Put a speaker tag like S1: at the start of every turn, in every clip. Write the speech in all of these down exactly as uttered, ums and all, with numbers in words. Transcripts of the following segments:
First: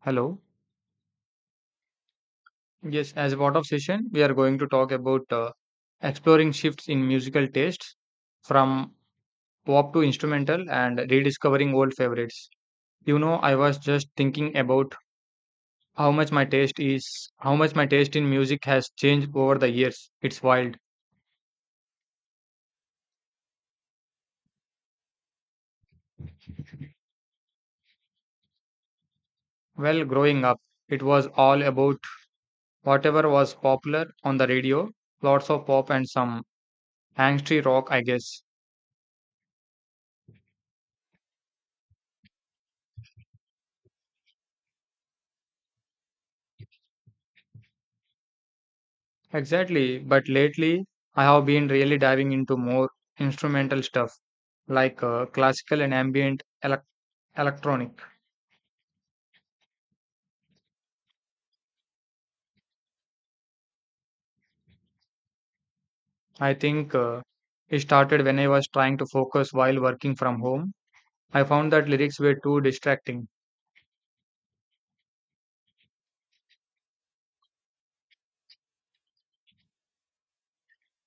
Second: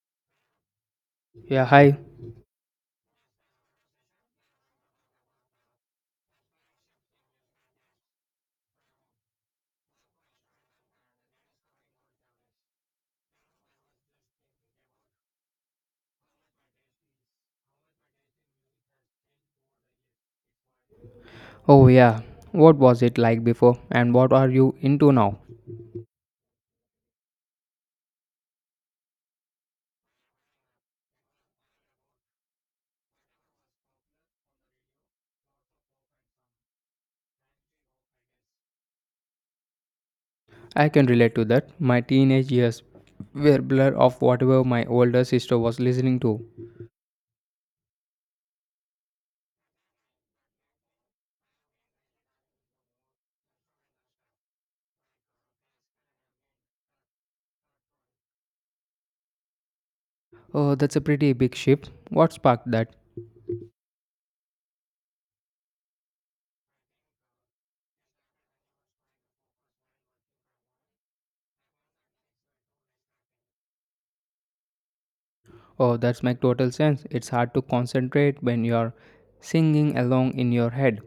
S1: Hello.
S2: Yeah, hi.
S1: Yes, as a part of session, we are going to talk about uh, exploring shifts in musical tastes from pop to instrumental and rediscovering old favorites. You know, I was just thinking about how much my taste is, how much my taste in music has changed over the years. It's wild.
S2: Oh, yeah. What was it like before, and what are you into now?
S1: Well, growing up, it was all about whatever was popular on the radio, lots of pop and some angsty rock, I guess.
S2: I can relate to that. My teenage years were blur of whatever my older sister was listening to.
S1: Exactly, but lately I have been really diving into more instrumental stuff like uh, classical and ambient elec- electronic.
S2: Oh, that's a pretty big shift. What sparked that?
S1: I think uh, It started when I was trying to focus while working from home. I found that lyrics were too distracting,
S2: Oh, that's make total sense. It's hard to concentrate when you're singing along in your head.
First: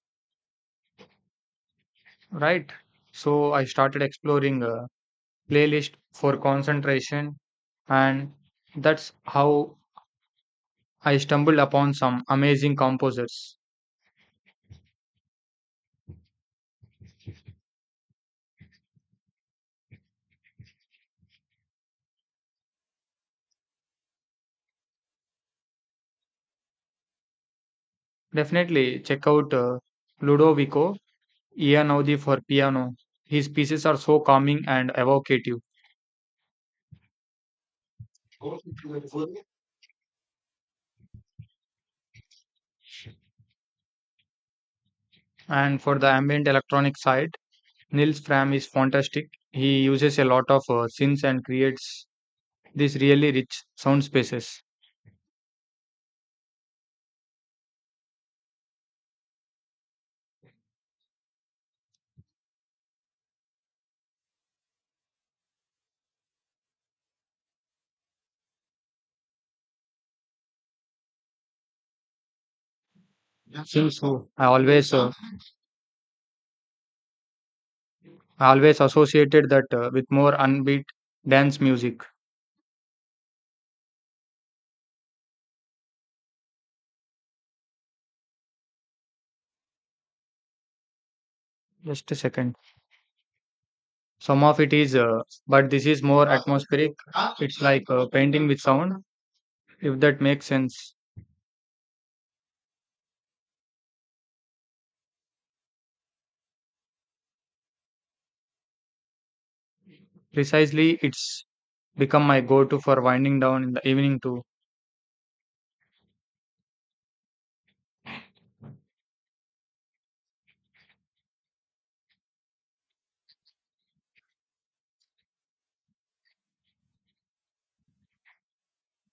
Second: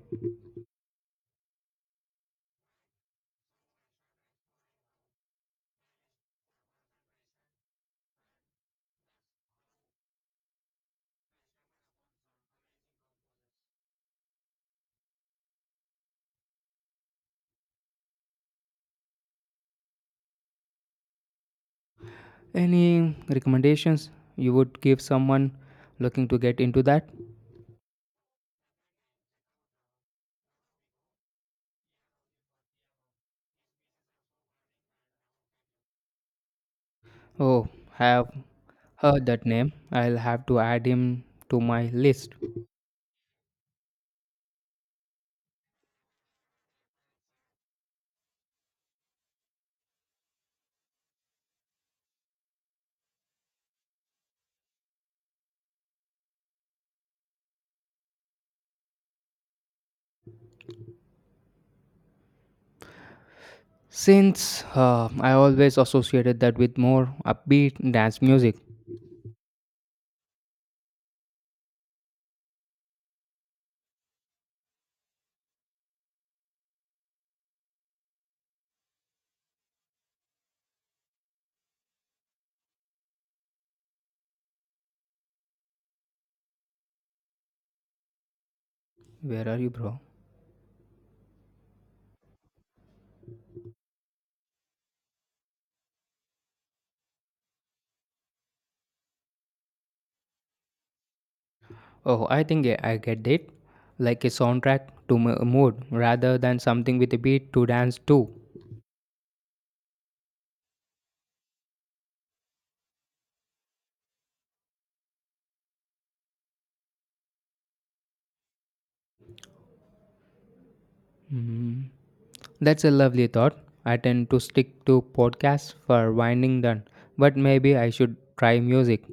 S1: right? So I started exploring a playlist for concentration, and that's how I stumbled upon some amazing composers.
S2: Any recommendations you would give someone looking to get into that?
S1: Definitely check out uh, Ludovico Ian Audi for piano. His pieces are so calming and evocative.
S2: Oh, have heard that name. I'll have to add him to my list.
S1: And for the ambient electronic side, Nils Fram is fantastic. He uses a lot of uh, synths and creates these really rich sound spaces.
S2: Since uh, I always associated that with more upbeat dance music.
S1: Synths, who I always uh, I always associated that uh, with more unbeat dance music.
S2: Where are you, bro?
S1: Just a second. Some of it is, uh, but this is more atmospheric. It's like uh, painting with sound, if that makes sense.
S2: Oh, I think I I get it. Like a soundtrack to m- a mood rather than something with a beat to dance to.
S1: Precisely, it's become my go-to for winding down in the evening too.
S2: Mm. That's a lovely thought. I tend to stick to podcasts for winding down, but maybe I should try music.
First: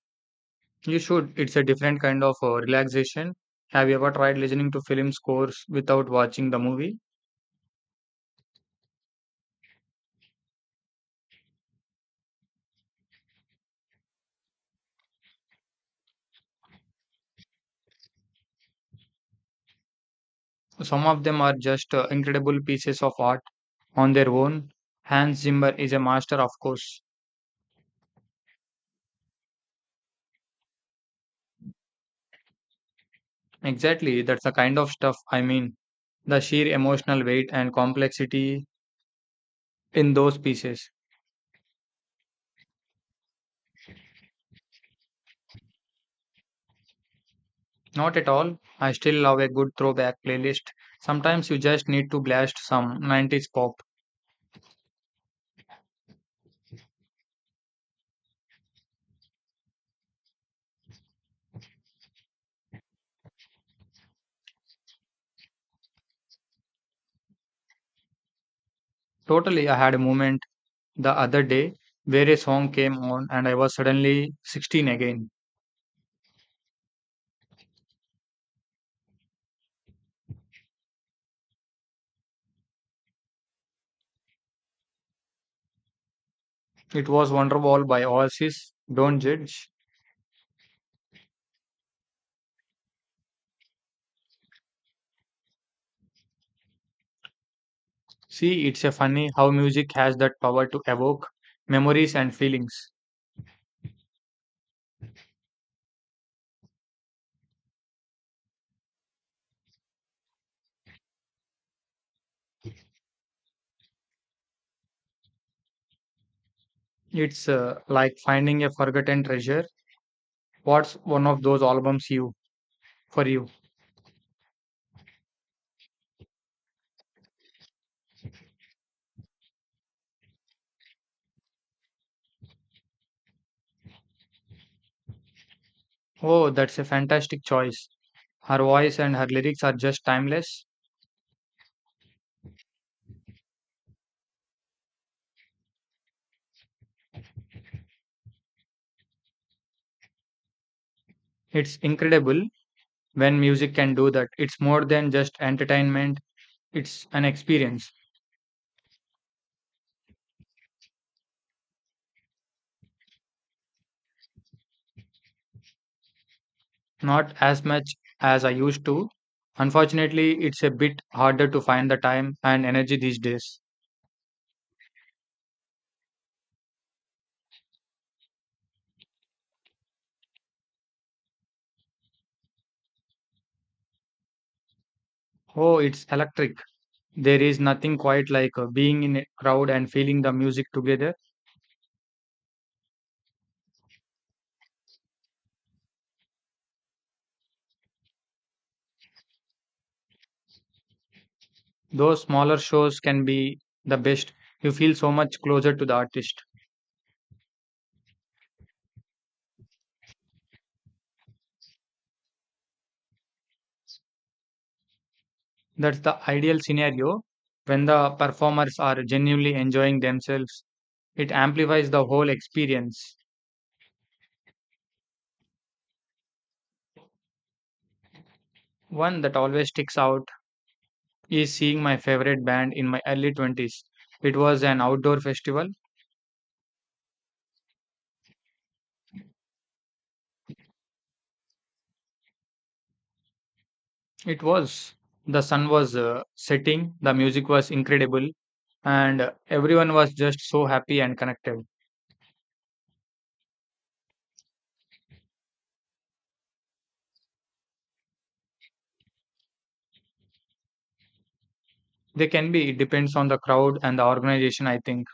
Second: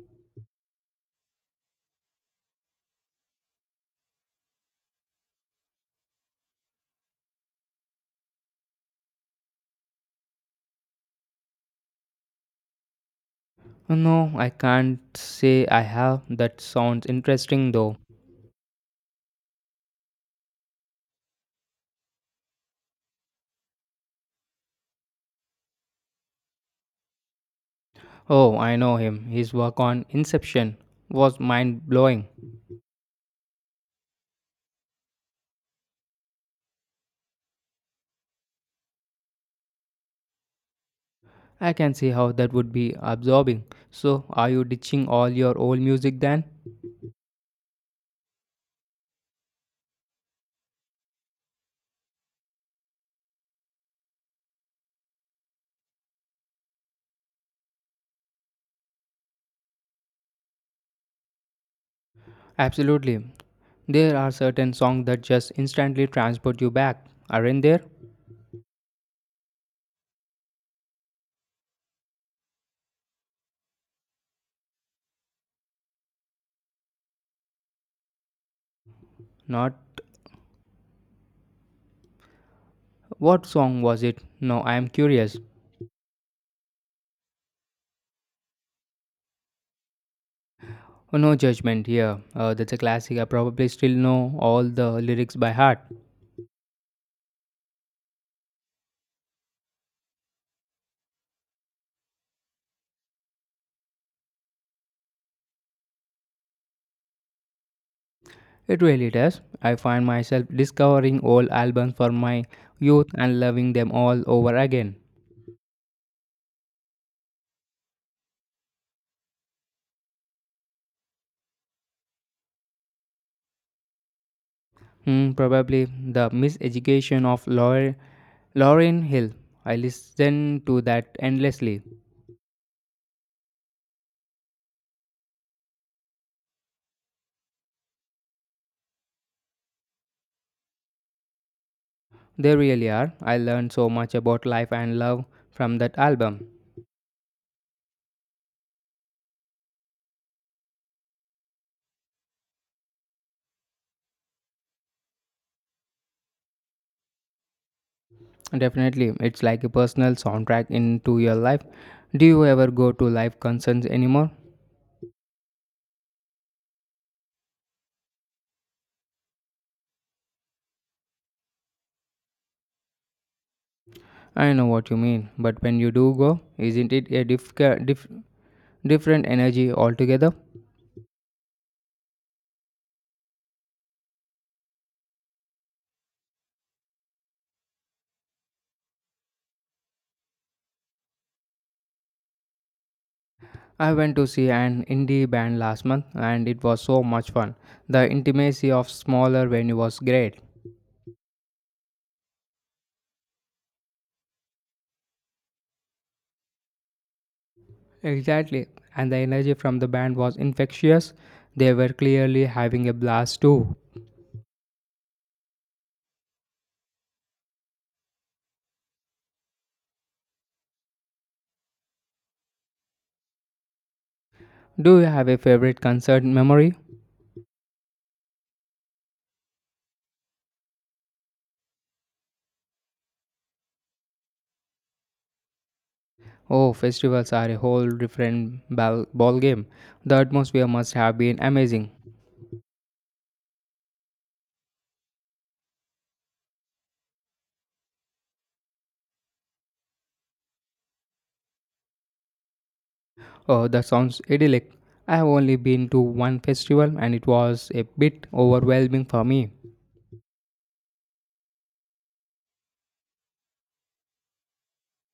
S1: You should. It's a different kind of uh, relaxation. Have you ever tried listening to film scores without watching the movie?
S2: No, I can't say I have. That sounds interesting though.
S1: Some of them are just uh, incredible pieces of art on their own. Hans Zimmer is a master, of course.
S2: Oh, I know him. His work on Inception was mind blowing.
S1: Exactly, that's the kind of stuff I mean. The sheer emotional weight and complexity in those pieces.
S2: I can see how that would be absorbing. So, are you ditching all your old music then?
S1: Not at all. I still love a good throwback playlist. Sometimes you just need to blast some nineties pop.
S2: Absolutely. There are certain songs that just instantly transport you back, aren't there?
S1: Totally, I had a moment the other day where a song came on and I was suddenly sixteen again.
S2: Not. What song was it? No, I am curious.
S1: It was Wonderwall by Oasis. Don't judge.
S2: Oh, no judgment here. Uh, that's a classic. I probably still know all the lyrics by heart.
S1: See, it's a funny how music has that power to evoke memories and feelings.
S2: It really does. I find myself discovering old albums from my youth and loving them all over again.
S1: It's uh, like finding a forgotten treasure. What's one of those albums you for you?
S2: Hmm, probably the miseducation of Laura Lauren Hill. I listen to that endlessly.
S1: Oh, that's a fantastic choice. Her voice and her lyrics are just timeless.
S2: They really are. I learned so much about life and love from that album.
S1: It's incredible when music can do that. It's more than just entertainment, it's an experience.
S2: Definitely, it's like a personal soundtrack into your life. Do you ever go to live concerts anymore?
S1: Not as much as I used to. Unfortunately, it's a bit harder to find the time and energy these days.
S2: I know what you mean, but when you do go, isn't it a diff- diff- different energy altogether?
S1: Oh, it's electric. There is nothing quite like uh, being in a crowd and feeling the music together.
S2: I went to see an indie band last month and it was so much fun. The intimacy of smaller venue was great.
S1: Those smaller shows can be the best. You feel so much closer to the artist.
S2: Exactly. And the energy from the band was infectious. They were clearly having a blast too.
S1: That's the ideal scenario. When the performers are genuinely enjoying themselves, it amplifies the whole experience.
S2: Do you have a favorite concert memory?
S1: One that always sticks out is seeing my favorite band in my early twenties. It was an outdoor festival.
S2: Oh, festivals are a whole different ball, ball game. The atmosphere must have been amazing.
S1: It was. The sun was uh, setting, the music was incredible, and uh, everyone was just so happy and connected.
S2: Oh, that sounds idyllic. I have only been to one festival and it was a bit overwhelming for me.
S1: They can be, it depends on the crowd and the organization, I think.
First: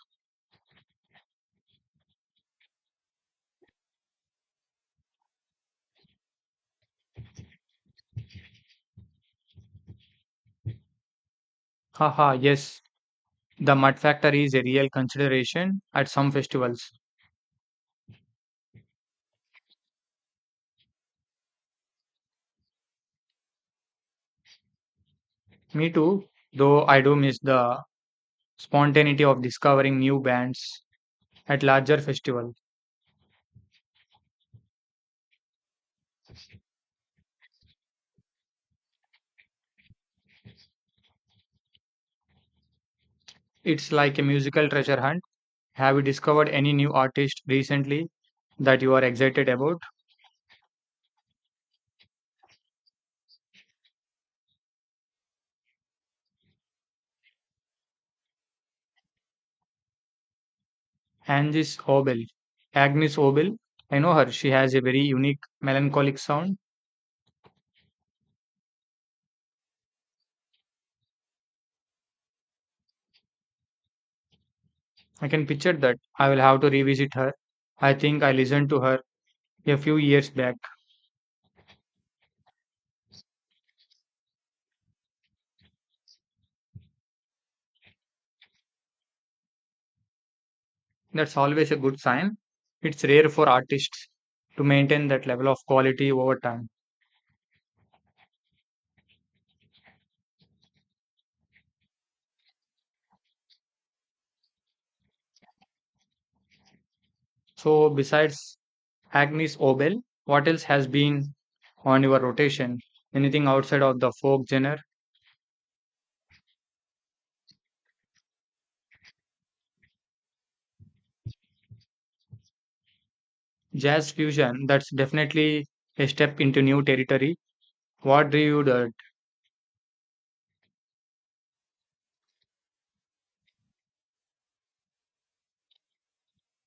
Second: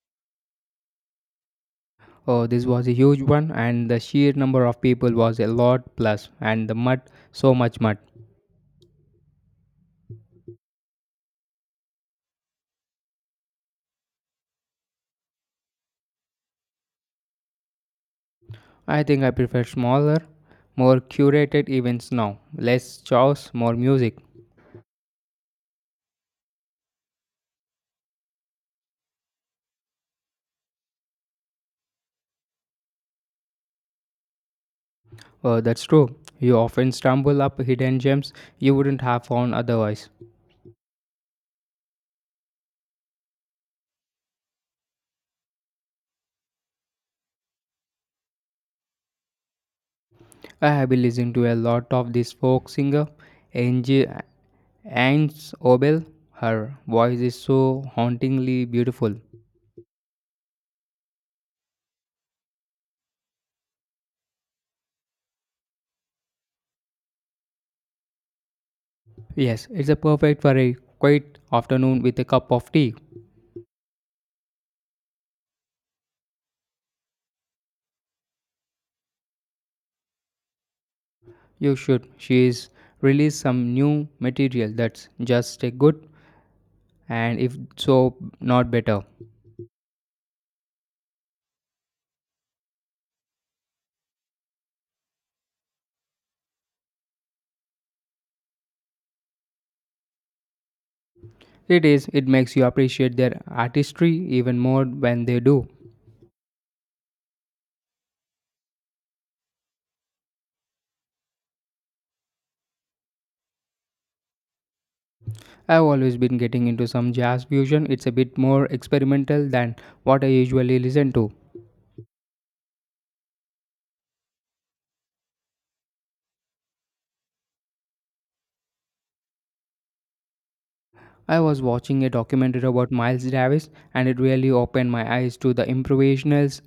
S2: Oh, this was a huge one and the sheer number of people was a lot plus and the mud, so much mud.
S1: Haha, yes, the mud factor is a real consideration at some festivals.
S2: I think I prefer smaller, more curated events now. Less chaos, more music.
S1: Me too, though I do miss the spontaneity of discovering new bands at larger festival.
S2: Uh, that's true. You often stumble up hidden gems you wouldn't have found otherwise.
S1: It's like a musical treasure hunt. Have you discovered any new artist recently that you are excited about?
S2: I have been listening to a lot of this folk singer, Angie Anne's Obel. Her voice is so hauntingly beautiful.
S1: Agnes Obel. Agnes Obel. I know her. She has a very unique melancholic sound.
S2: Yes, it's a perfect for a quiet afternoon with a cup of tea.
S1: I can picture that. I will have to revisit her. I think I listened to her a few years back.
S2: You should. She's released some new material that's just a good and if so not better.
S1: That's always a good sign. It's rare for artists to maintain that level of quality over time.
S2: It is, it makes you appreciate their artistry even more when they do.
S1: So, besides Agnes Obel, what else has been on your rotation? Anything outside of the folk genre?
S2: I've always been getting into some jazz fusion. It's a bit more experimental than what I usually listen to.
S1: Jazz fusion, that's definitely a step into new territory. What drew you to it?
S2: I was watching a documentary about Miles Davis and it really opened my eyes to the improvisationals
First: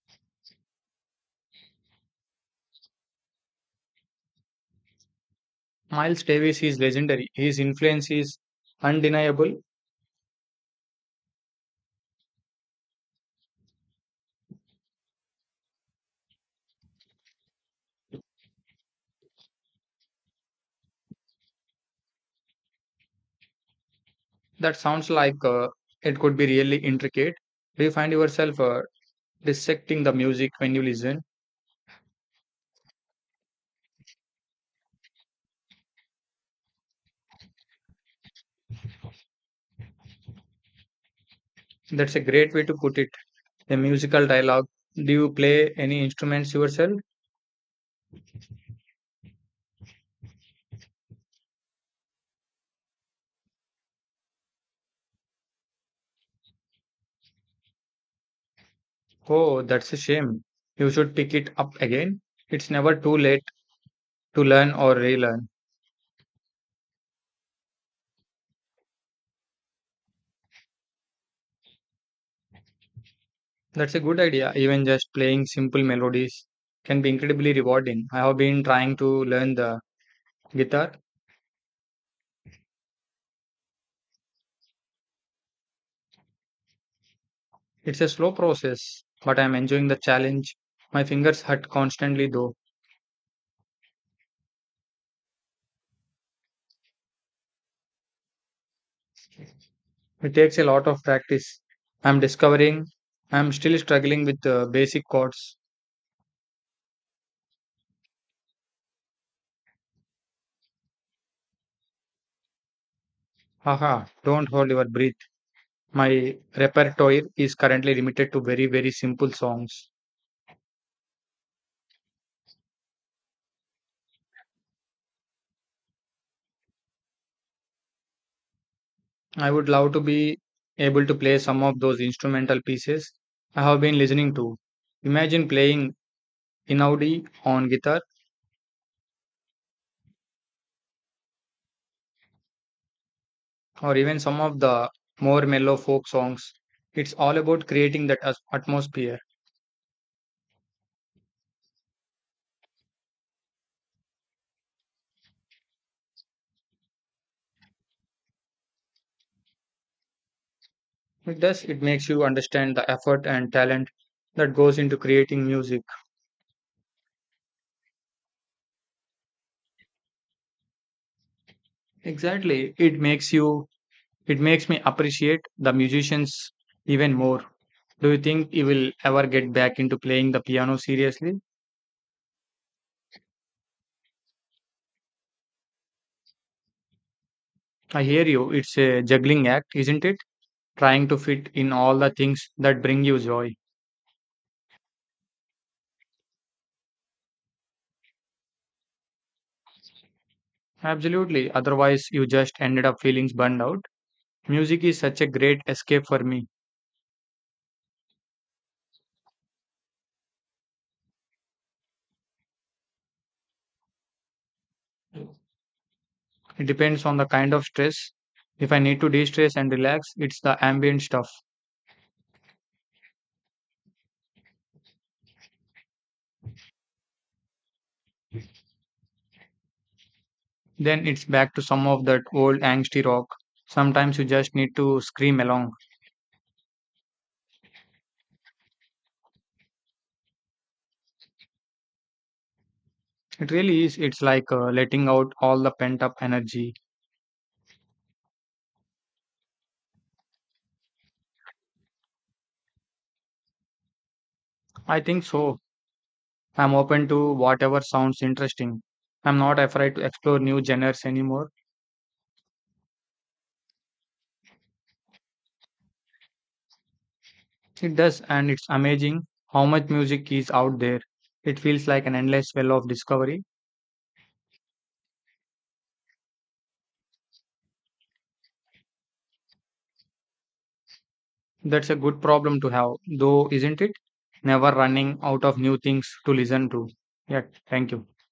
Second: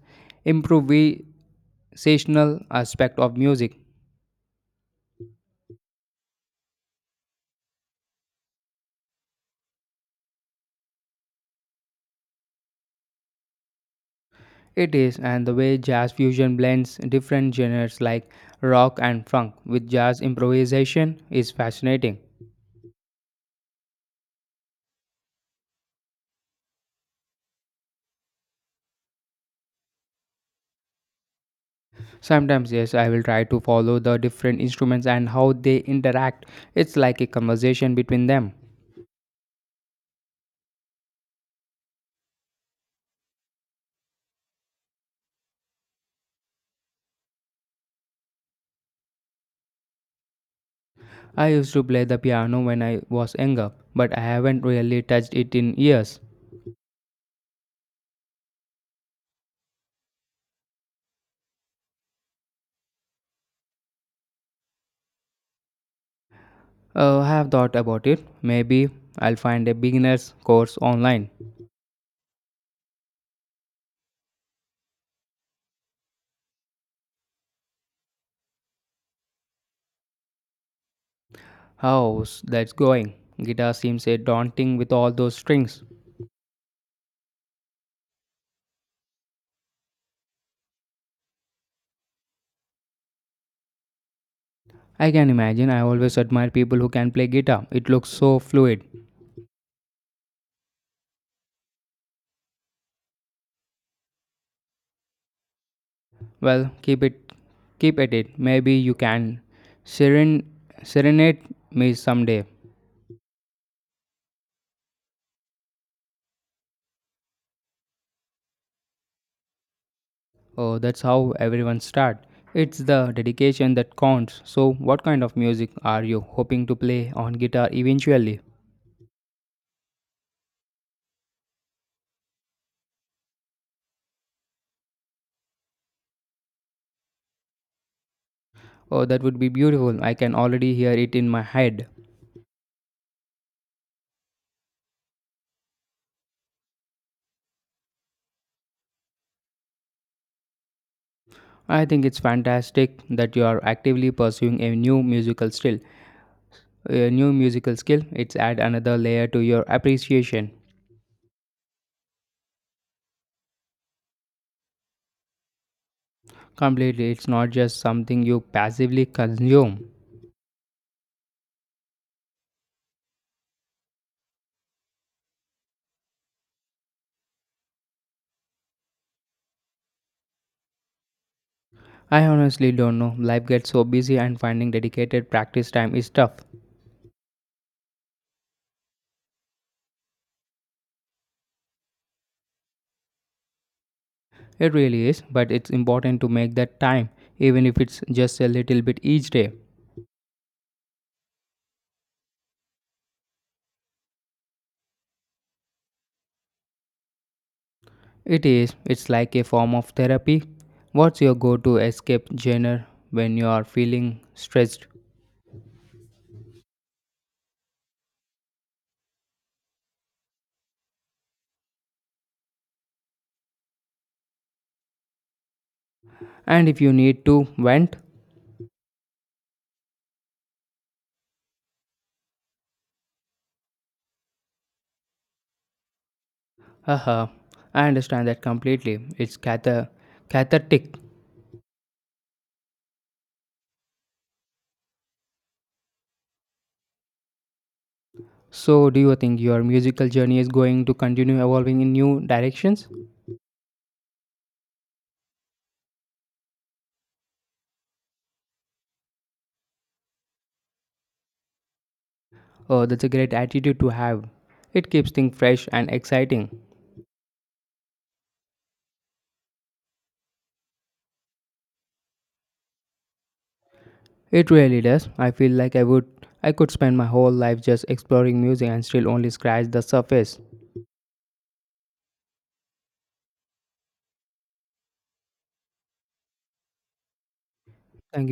S2: improvisational aspect of music.
S1: Miles Davis is legendary. His influence is undeniable.
S2: It is, and the way jazz fusion blends different genres like rock and funk with jazz improvisation is fascinating.
S1: That sounds like uh, it could be really intricate. Do you find yourself uh, dissecting the music when you listen?
S2: Sometimes, yes, I will try to follow the different instruments and how they interact. It's like a conversation between them.
S1: That's a great way to put it. A musical dialogue. Do you play any instruments yourself?
S2: I used to play the piano when I was younger, but I haven't really touched it in years.
S1: Oh, that's a shame. You should pick it up again. It's never too late to learn or relearn.
S2: Uh, I have thought about it. Maybe I'll find a beginner's course online.
S1: That's a good idea. Even just playing simple melodies can be incredibly rewarding. I have been trying to learn the guitar.
S2: How's that's going? Guitar seems a daunting with all those strings.
S1: It's a slow process, but I'm enjoying the challenge. My fingers hurt constantly, though.
S2: I can imagine. I always admire people who can play guitar. It looks so fluid.
S1: It takes a lot of practice. I'm discovering I'm still struggling with the basic chords.
S2: Well, keep it keep at it. Maybe you can seren- serenade me someday.
S1: Haha, don't hold your breath. My repertoire is currently limited to very, very simple songs.
S2: Oh, that's how everyone start. It's the dedication that counts. So, what kind of music are you hoping to play on guitar eventually?
S1: I would love to be able to play some of those instrumental pieces I have been listening to. Imagine playing Inaudi on guitar
S2: Oh, that would be beautiful. I can already hear it in my head.
S1: or even some of the more mellow folk songs. It's all about creating that as- atmosphere.
S2: I think it's fantastic that you are actively pursuing a new musical skill. A new musical skill, it's add another layer to your appreciation.
S1: It does, it makes you understand the effort and talent that goes into creating music.
S2: Completely, it's not just something you passively consume.
S1: Exactly, it makes you, it makes me appreciate the musicians even more. Do you think you will ever get back into playing the piano seriously?
S2: I honestly don't know. Life gets so busy, and finding dedicated practice time is tough.
S1: I hear you. It's a juggling act, isn't it? Trying to fit in all the things that bring you joy.
S2: It really is, but it's important to make that time, even if it's just a little bit each day.
S1: Absolutely. Otherwise, you just ended up feeling burned out. Music is such a great escape for me.
S2: It is, it's like a form of therapy. What's your go to escape genre when you are feeling stressed?
S1: It depends on the kind of stress. If I need to de stress and relax, it's the ambient stuff.
S2: And if you need to vent?
S1: Then it's back to some of that old angsty rock. Sometimes you just need to scream along.
S2: Haha, I understand that completely. It's catha- cathartic.
S1: It really is. It's like uh, letting out all the pent up energy.
S2: So, do you think your musical journey is going to continue evolving in new directions?
S1: I think so. I'm open to whatever sounds interesting. I'm not afraid to explore new genres anymore.
S2: Oh, that's a great attitude to have. It keeps things fresh and exciting.
S1: It does, and it's amazing how much music is out there. It feels like an endless well of discovery.
S2: It really does. I feel like I would I could spend my whole life just exploring music and still only scratch the surface.
S1: That's a good problem to have, though, isn't it? Never running out of new things to listen to. Yeah, thank you.
S2: Thank